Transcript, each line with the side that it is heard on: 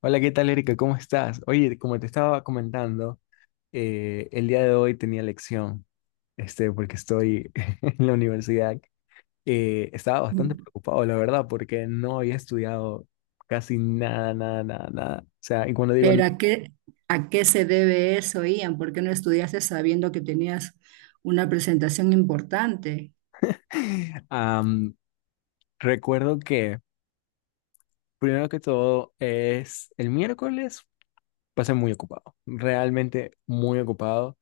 left: Hola, ¿qué tal, Erika? ¿Cómo estás? Oye, como te estaba comentando, el día de hoy tenía lección, porque estoy en la universidad. Estaba bastante preocupado, la verdad, porque no había estudiado casi nada, nada, nada, nada. O sea, y cuando
right: Pero ¿a qué se debe eso, Ian? ¿Por qué no estudiaste sabiendo que tenías una presentación importante?
left: am, recuerdo que, primero que todo, es el miércoles, pasé muy ocupado, realmente muy ocupado.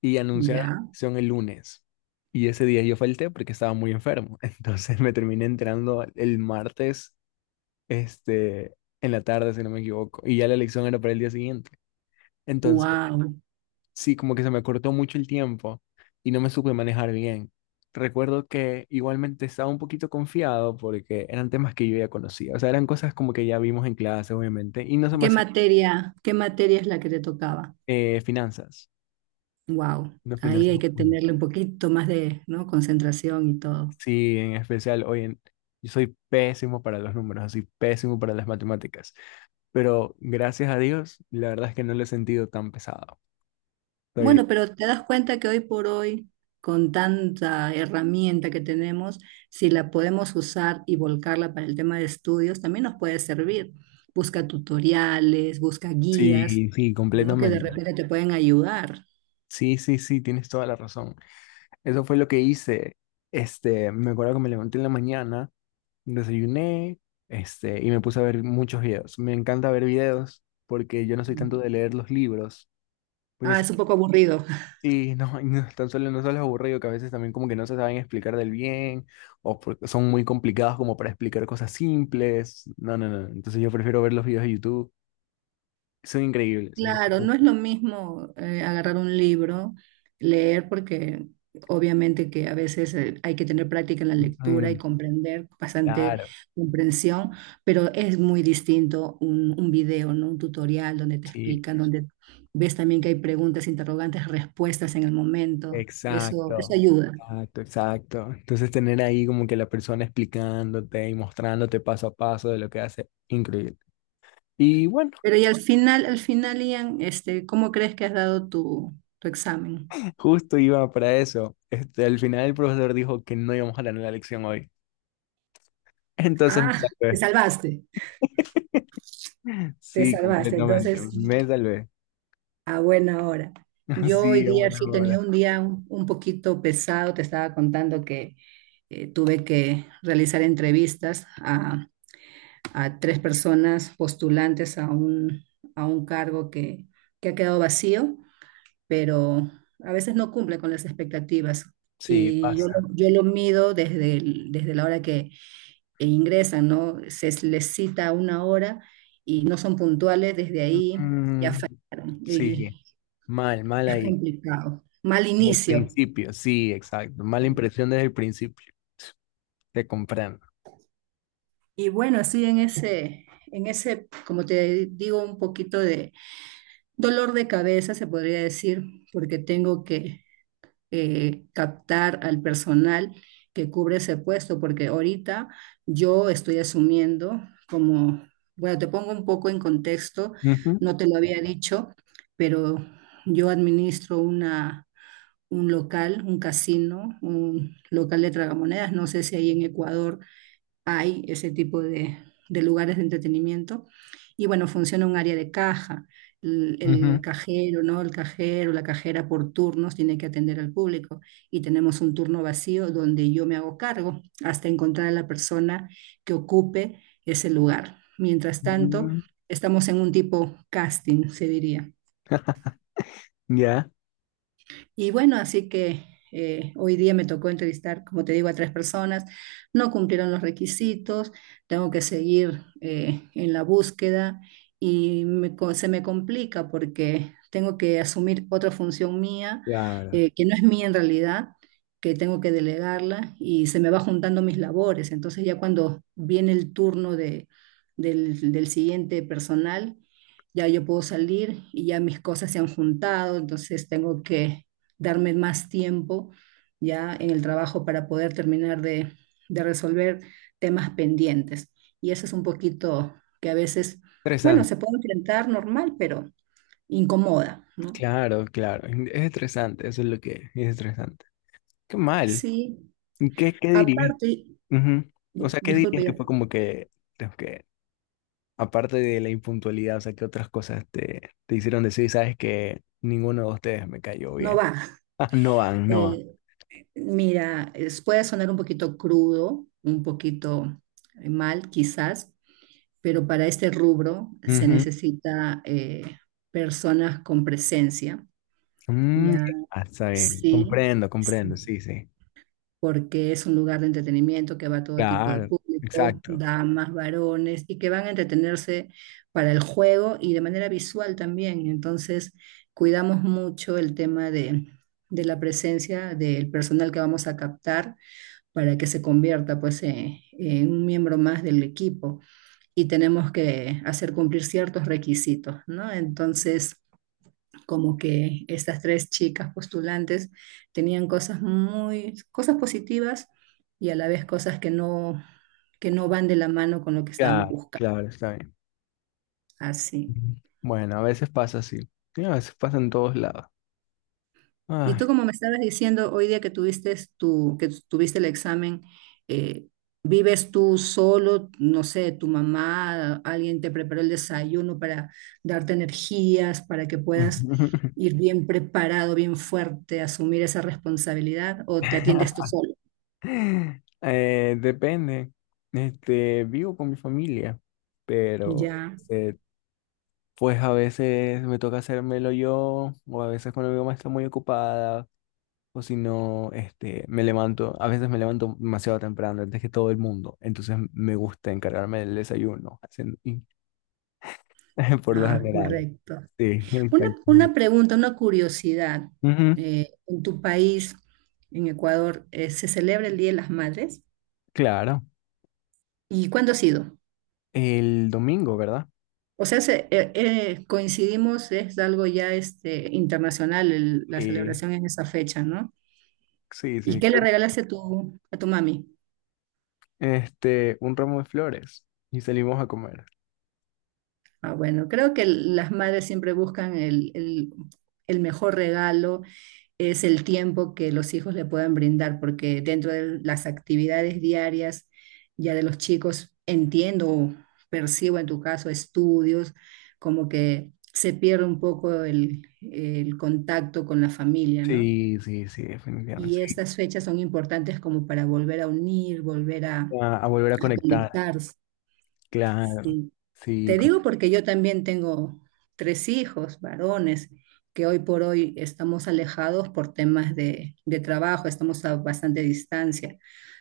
left: Y anunciaron la
right: Ya,
left: elección el lunes. Y ese día yo falté porque estaba muy enfermo. Entonces me terminé entrando el martes, este, en la tarde, si no me equivoco. Y ya la elección era para el día siguiente. Entonces,
right: wow.
left: sí, como que se me cortó mucho el tiempo y no me supe manejar bien. Recuerdo que igualmente estaba un poquito confiado porque eran temas que yo ya conocía. O sea, eran cosas como que ya vimos en clase, obviamente. Y no se me
right: ¿Qué
left: hacían,
right: materia, qué materia es la que te tocaba?
left: finanzas.
right: Wow.
left: No
right: Ahí
left: finanzas.
right: hay que tenerle un poquito más de, ¿no? Concentración y todo.
left: Sí, en especial hoy en... Yo soy pésimo para los números, soy pésimo para las matemáticas, pero gracias a Dios, la verdad es que no lo he sentido tan pesado. Estoy...
right: Bueno, pero te das cuenta que hoy por hoy, con tanta herramienta que tenemos, si la podemos usar y volcarla para el tema de estudios, también nos puede servir. Busca tutoriales, busca guías,
left: Sí, sí,
right: ¿no? Que de
left: completamente.
right: repente te pueden ayudar.
left: Sí, sí, sí, tienes toda la razón. Eso fue lo que hice. Me acuerdo que me levanté en la mañana, desayuné, y me puse a ver muchos videos. Me encanta ver videos porque yo no soy tanto de leer los libros, porque
right: Ah, es un poco aburrido.
left: sí, no, y no, tan solo no solo es aburrido, que a veces también como que no se saben explicar del bien, o porque son muy complicados como para explicar cosas simples. No, no, no. Entonces yo prefiero ver los videos de YouTube. Son increíbles. Entonces,
right: Claro,
left: como,
right: no es lo mismo agarrar un libro, leer, porque obviamente que a veces hay que tener práctica en la lectura y
left: mm,
right: comprender, bastante
left: claro,
right: comprensión, pero es muy distinto un video, ¿no? Un tutorial donde te
left: sí,
right: explican, donde ves también que hay preguntas, interrogantes, respuestas en el momento. Eso,
left: exacto.
right: eso ayuda.
left: Exacto, exacto. Entonces tener ahí como que la persona explicándote y mostrándote paso a paso de lo que hace, increíble. Y bueno,
right: Pero y al final, Ian, este, ¿cómo crees que has dado tu examen?
left: justo iba para eso. Al final el profesor dijo que no íbamos a tener la lección hoy. Entonces me
right: Ah, te
left: salvé.
right: salvaste, te
left: Sí,
right: salvaste.
left: completamente.
right: Entonces...
left: Me salvé.
right: A buena hora. Yo hoy
left: Sí, a
right: día
left: buena
right: sí he
left: hora.
right: tenido un día un poquito pesado. Te estaba contando que tuve que realizar entrevistas a tres personas postulantes a un cargo que ha quedado vacío, pero a veces no cumple con las expectativas.
left: Sí,
right: Y yo,
left: pasa.
right: yo lo mido desde, desde la hora que ingresan, ¿no? Se les cita una hora y no son puntuales, desde ahí ya
left: Mm,
right: fallaron.
left: sí,
right: Y,
left: mal, mal
right: es
left: ahí.
right: complicado. Mal
left: Desde el
right: inicio.
left: principio, sí, exacto. Mala impresión desde el principio. Te comprando.
right: Y bueno, así en ese, como te digo, un poquito de dolor de cabeza, se podría decir, porque tengo que captar al personal que cubre ese puesto, porque ahorita yo estoy asumiendo como, bueno, te pongo un poco en contexto,
left: Ujú,
right: no te lo había dicho, pero yo administro un local, un casino, un local de tragamonedas, no sé si ahí en Ecuador hay ese tipo de lugares de entretenimiento. Y bueno, funciona un área de caja. El, el
left: ujú.
right: cajero, ¿no? El cajero, la cajera por turnos tiene que atender al público y tenemos un turno vacío donde yo me hago cargo hasta encontrar a la persona que ocupe ese lugar. Mientras tanto,
left: Mm,
right: estamos en un tipo casting, se diría.
left: ya,
right: Y bueno, así que hoy día me tocó entrevistar, como te digo, a tres personas. No cumplieron los requisitos, tengo que seguir en la búsqueda y se me complica porque tengo que asumir otra función mía,
left: claro.
right: que no es mía en realidad, que tengo que delegarla y se me va juntando mis labores. Entonces ya cuando viene el turno de, del siguiente personal, ya yo puedo salir y ya mis cosas se han juntado, entonces tengo que darme más tiempo ya en el trabajo para poder terminar de resolver temas pendientes. Y eso es un poquito que a veces, bueno,
left: Estresante.
right: se puede enfrentar normal, pero incomoda, ¿no?
left: Claro, claro. Es estresante, eso es lo que es. Es estresante. Qué mal.
right: Sí,
left: ¿Y qué, qué dirías?
right: aparte,
left: Ujú. O sea, ¿qué
right: disculpe,
left: dirías que
right: ya
left: fue como que, aparte de la impuntualidad, o sea, ¿qué otras cosas te, te hicieron decir? Sabes que ninguno de ustedes me cayó
right: no
left: bien.
right: va.
left: Ah, no van, no van.
right: Eh, mira, puede sonar un poquito crudo, un poquito mal quizás, pero para este rubro se
left: Ujú.
right: necesita personas con presencia,
left: Mm,
right: ya.
left: ya, está bien.
right: Sí,
left: Comprendo,
right: sí,
left: comprendo, sí, sí.
right: porque es un lugar de entretenimiento que va todo tipo de
left: Claro,
right: público,
left: exacto.
right: damas, varones, y que van a entretenerse para el juego y de manera visual también. Entonces, cuidamos mucho el tema de la presencia del personal que vamos a captar para que se convierta pues en, un miembro más del equipo y tenemos que hacer cumplir ciertos requisitos, ¿no? Entonces como que estas tres chicas postulantes tenían cosas muy, cosas positivas y a la vez cosas que no van de la mano con lo que estábamos
left: Claro,
right: buscando.
left: claro, está bien.
right: Así.
left: Ujú. Bueno, a veces pasa así. Y a veces pasa en todos lados.
right: Y
left: Ay.
right: tú, como me estabas diciendo, hoy día que tuviste tu, que tuviste el examen, eh, ¿vives tú solo? No sé, tu mamá, alguien te preparó el desayuno para darte energías, para que puedas ir bien preparado, bien fuerte, asumir esa responsabilidad, o te atiendes tú solo.
left: Depende. Vivo con mi familia, pero
right: Ya.
left: eh, pues a veces me toca hacérmelo yo, o a veces cuando mi mamá está muy ocupada, o si no, me levanto, a veces me levanto demasiado temprano, antes que todo el mundo, entonces me gusta encargarme del desayuno, por lo
right: Ah,
left: general.
right: correcto.
left: Sí,
right: Una,
left: exacto.
right: una pregunta, una curiosidad.
left: Ujú,
right: En tu país, en Ecuador, ¿se celebra el Día de las Madres?
left: claro,
right: ¿Y cuándo ha sido?
left: el domingo, ¿verdad?
right: O sea, coincidimos, es algo ya este, internacional la
left: Sí,
right: celebración en esa fecha, ¿no?
left: sí,
right: ¿Y
left: sí,
right: qué le
left: creo-
right: regalaste a tu mami?
left: un ramo de flores y salimos a comer.
right: Ah, bueno, creo que las madres siempre buscan el mejor regalo, es el tiempo que los hijos le puedan brindar, porque dentro de las actividades diarias ya de los chicos, entiendo, percibo en tu caso estudios, como que se pierde un poco el contacto con la familia, ¿no?
left: Sí, sí, sí, definitivamente.
right: Y
left: Sí.
right: estas fechas son importantes como para volver a unir, volver a
left: A volver a conectar,
right: conectarse.
left: claro,
right: Sí.
left: sí.
right: Te digo porque yo también tengo tres hijos varones que hoy por hoy estamos alejados por temas de trabajo, estamos a bastante distancia,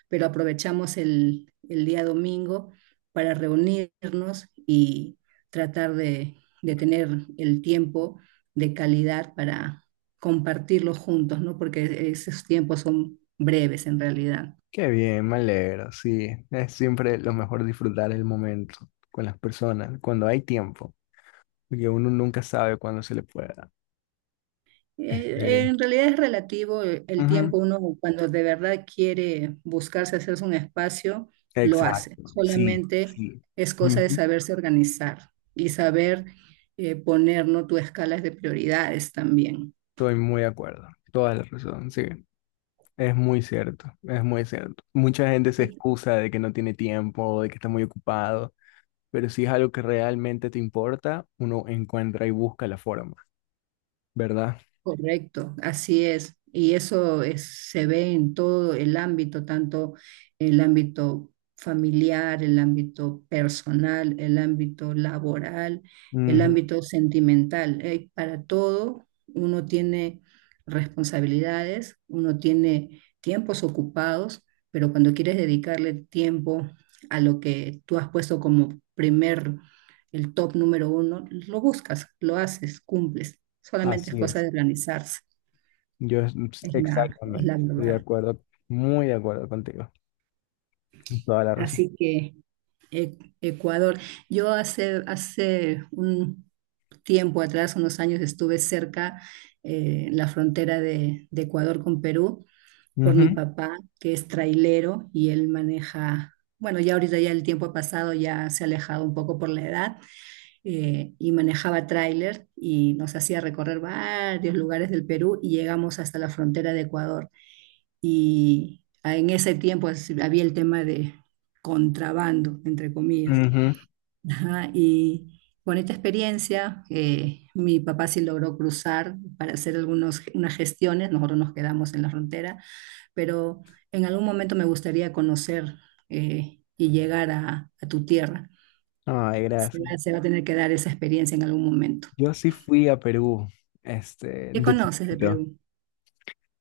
right: pero aprovechamos el día domingo para reunirnos y tratar de tener el tiempo de calidad para compartirlo juntos, ¿no? Porque esos tiempos son breves en realidad.
left: Qué bien, me alegro, sí. Es siempre lo mejor disfrutar el momento con las personas, cuando hay tiempo, porque uno nunca sabe cuándo se le pueda. Este,
right: En realidad es relativo el
left: ujú,
right: tiempo. Uno cuando de verdad quiere buscarse hacerse un espacio, lo hace.
left: exacto, sí,
right: Solamente
left: sí.
right: es cosa de
left: Ujú,
right: saberse organizar y saber poner, ¿no? Tus escalas de prioridades también.
left: estoy muy de acuerdo, toda la razón, sí. Es muy cierto, es muy cierto. Mucha gente se
right: Y
left: excusa de que no tiene tiempo, de que está muy ocupado, pero si es algo que realmente te importa, uno encuentra y busca la forma, ¿verdad?
right: correcto, así es. Se ve en todo el ámbito, tanto el ámbito familiar, el ámbito personal, el ámbito laboral, el
left: Ujú,
right: ámbito sentimental. Para todo uno tiene responsabilidades, uno tiene tiempos ocupados, pero cuando quieres dedicarle tiempo a lo que tú has puesto como primer, el top número uno, lo buscas, lo haces, cumples. Solamente es
left: así
right: cosa
left: es.
right: de organizarse,
left: Yo es-
right: es
left: exactamente,
right: la
left: estoy de
right: verdad.
left: acuerdo, muy de acuerdo contigo, toda la razón.
right: Así que Ecuador, yo hace, hace un tiempo atrás, unos años, estuve cerca en la frontera de Ecuador con Perú por mi
left: Ujú,
right: papá, que es trailero y él maneja, bueno, ya ahorita ya el tiempo ha pasado, ya se ha alejado un poco por la edad, y manejaba tráiler y nos hacía recorrer varios lugares del Perú y llegamos hasta la frontera de Ecuador. Y en ese tiempo había el tema de contrabando, entre comillas.
left: ujú.
right: Ajá, y bonita experiencia. Mi papá sí logró cruzar para hacer algunos unas gestiones, nosotros nos quedamos en la frontera, pero en algún momento me gustaría conocer y llegar a tu tierra.
left: Ay, gracias.
right: Se va a tener que dar esa experiencia en algún momento.
left: Yo sí fui a Perú,
right: ¿Qué
left: de
right: conoces de
left: chiquito.
right: Perú?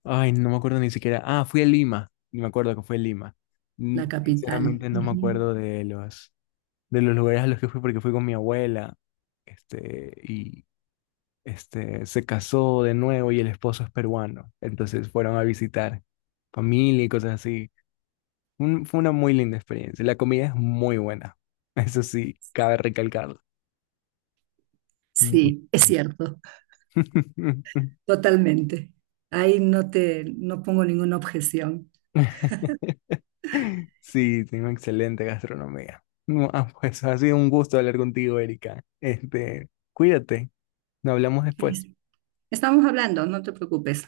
left: Ay, no me acuerdo ni siquiera. Ah, fui a Lima, y me acuerdo que fue Lima. Mm,
right: La capital.
left: sinceramente no me
right: Ujú.
left: acuerdo de de los lugares a los que fui porque fui con mi abuela, este, y se casó de nuevo y el esposo es peruano, entonces fueron a visitar familia y cosas así. Fue una muy linda experiencia. La comida es muy buena. Eso sí, cabe recalcarlo. Muy
right: Sí, es
left: buena.
right: cierto, totalmente. Ahí no te, no pongo ninguna objeción.
left: Sí, tengo excelente gastronomía. No, ah, pues ha sido un gusto hablar contigo, Erika. Cuídate. Nos hablamos
right: Es-
left: después.
right: Estamos hablando, no te preocupes.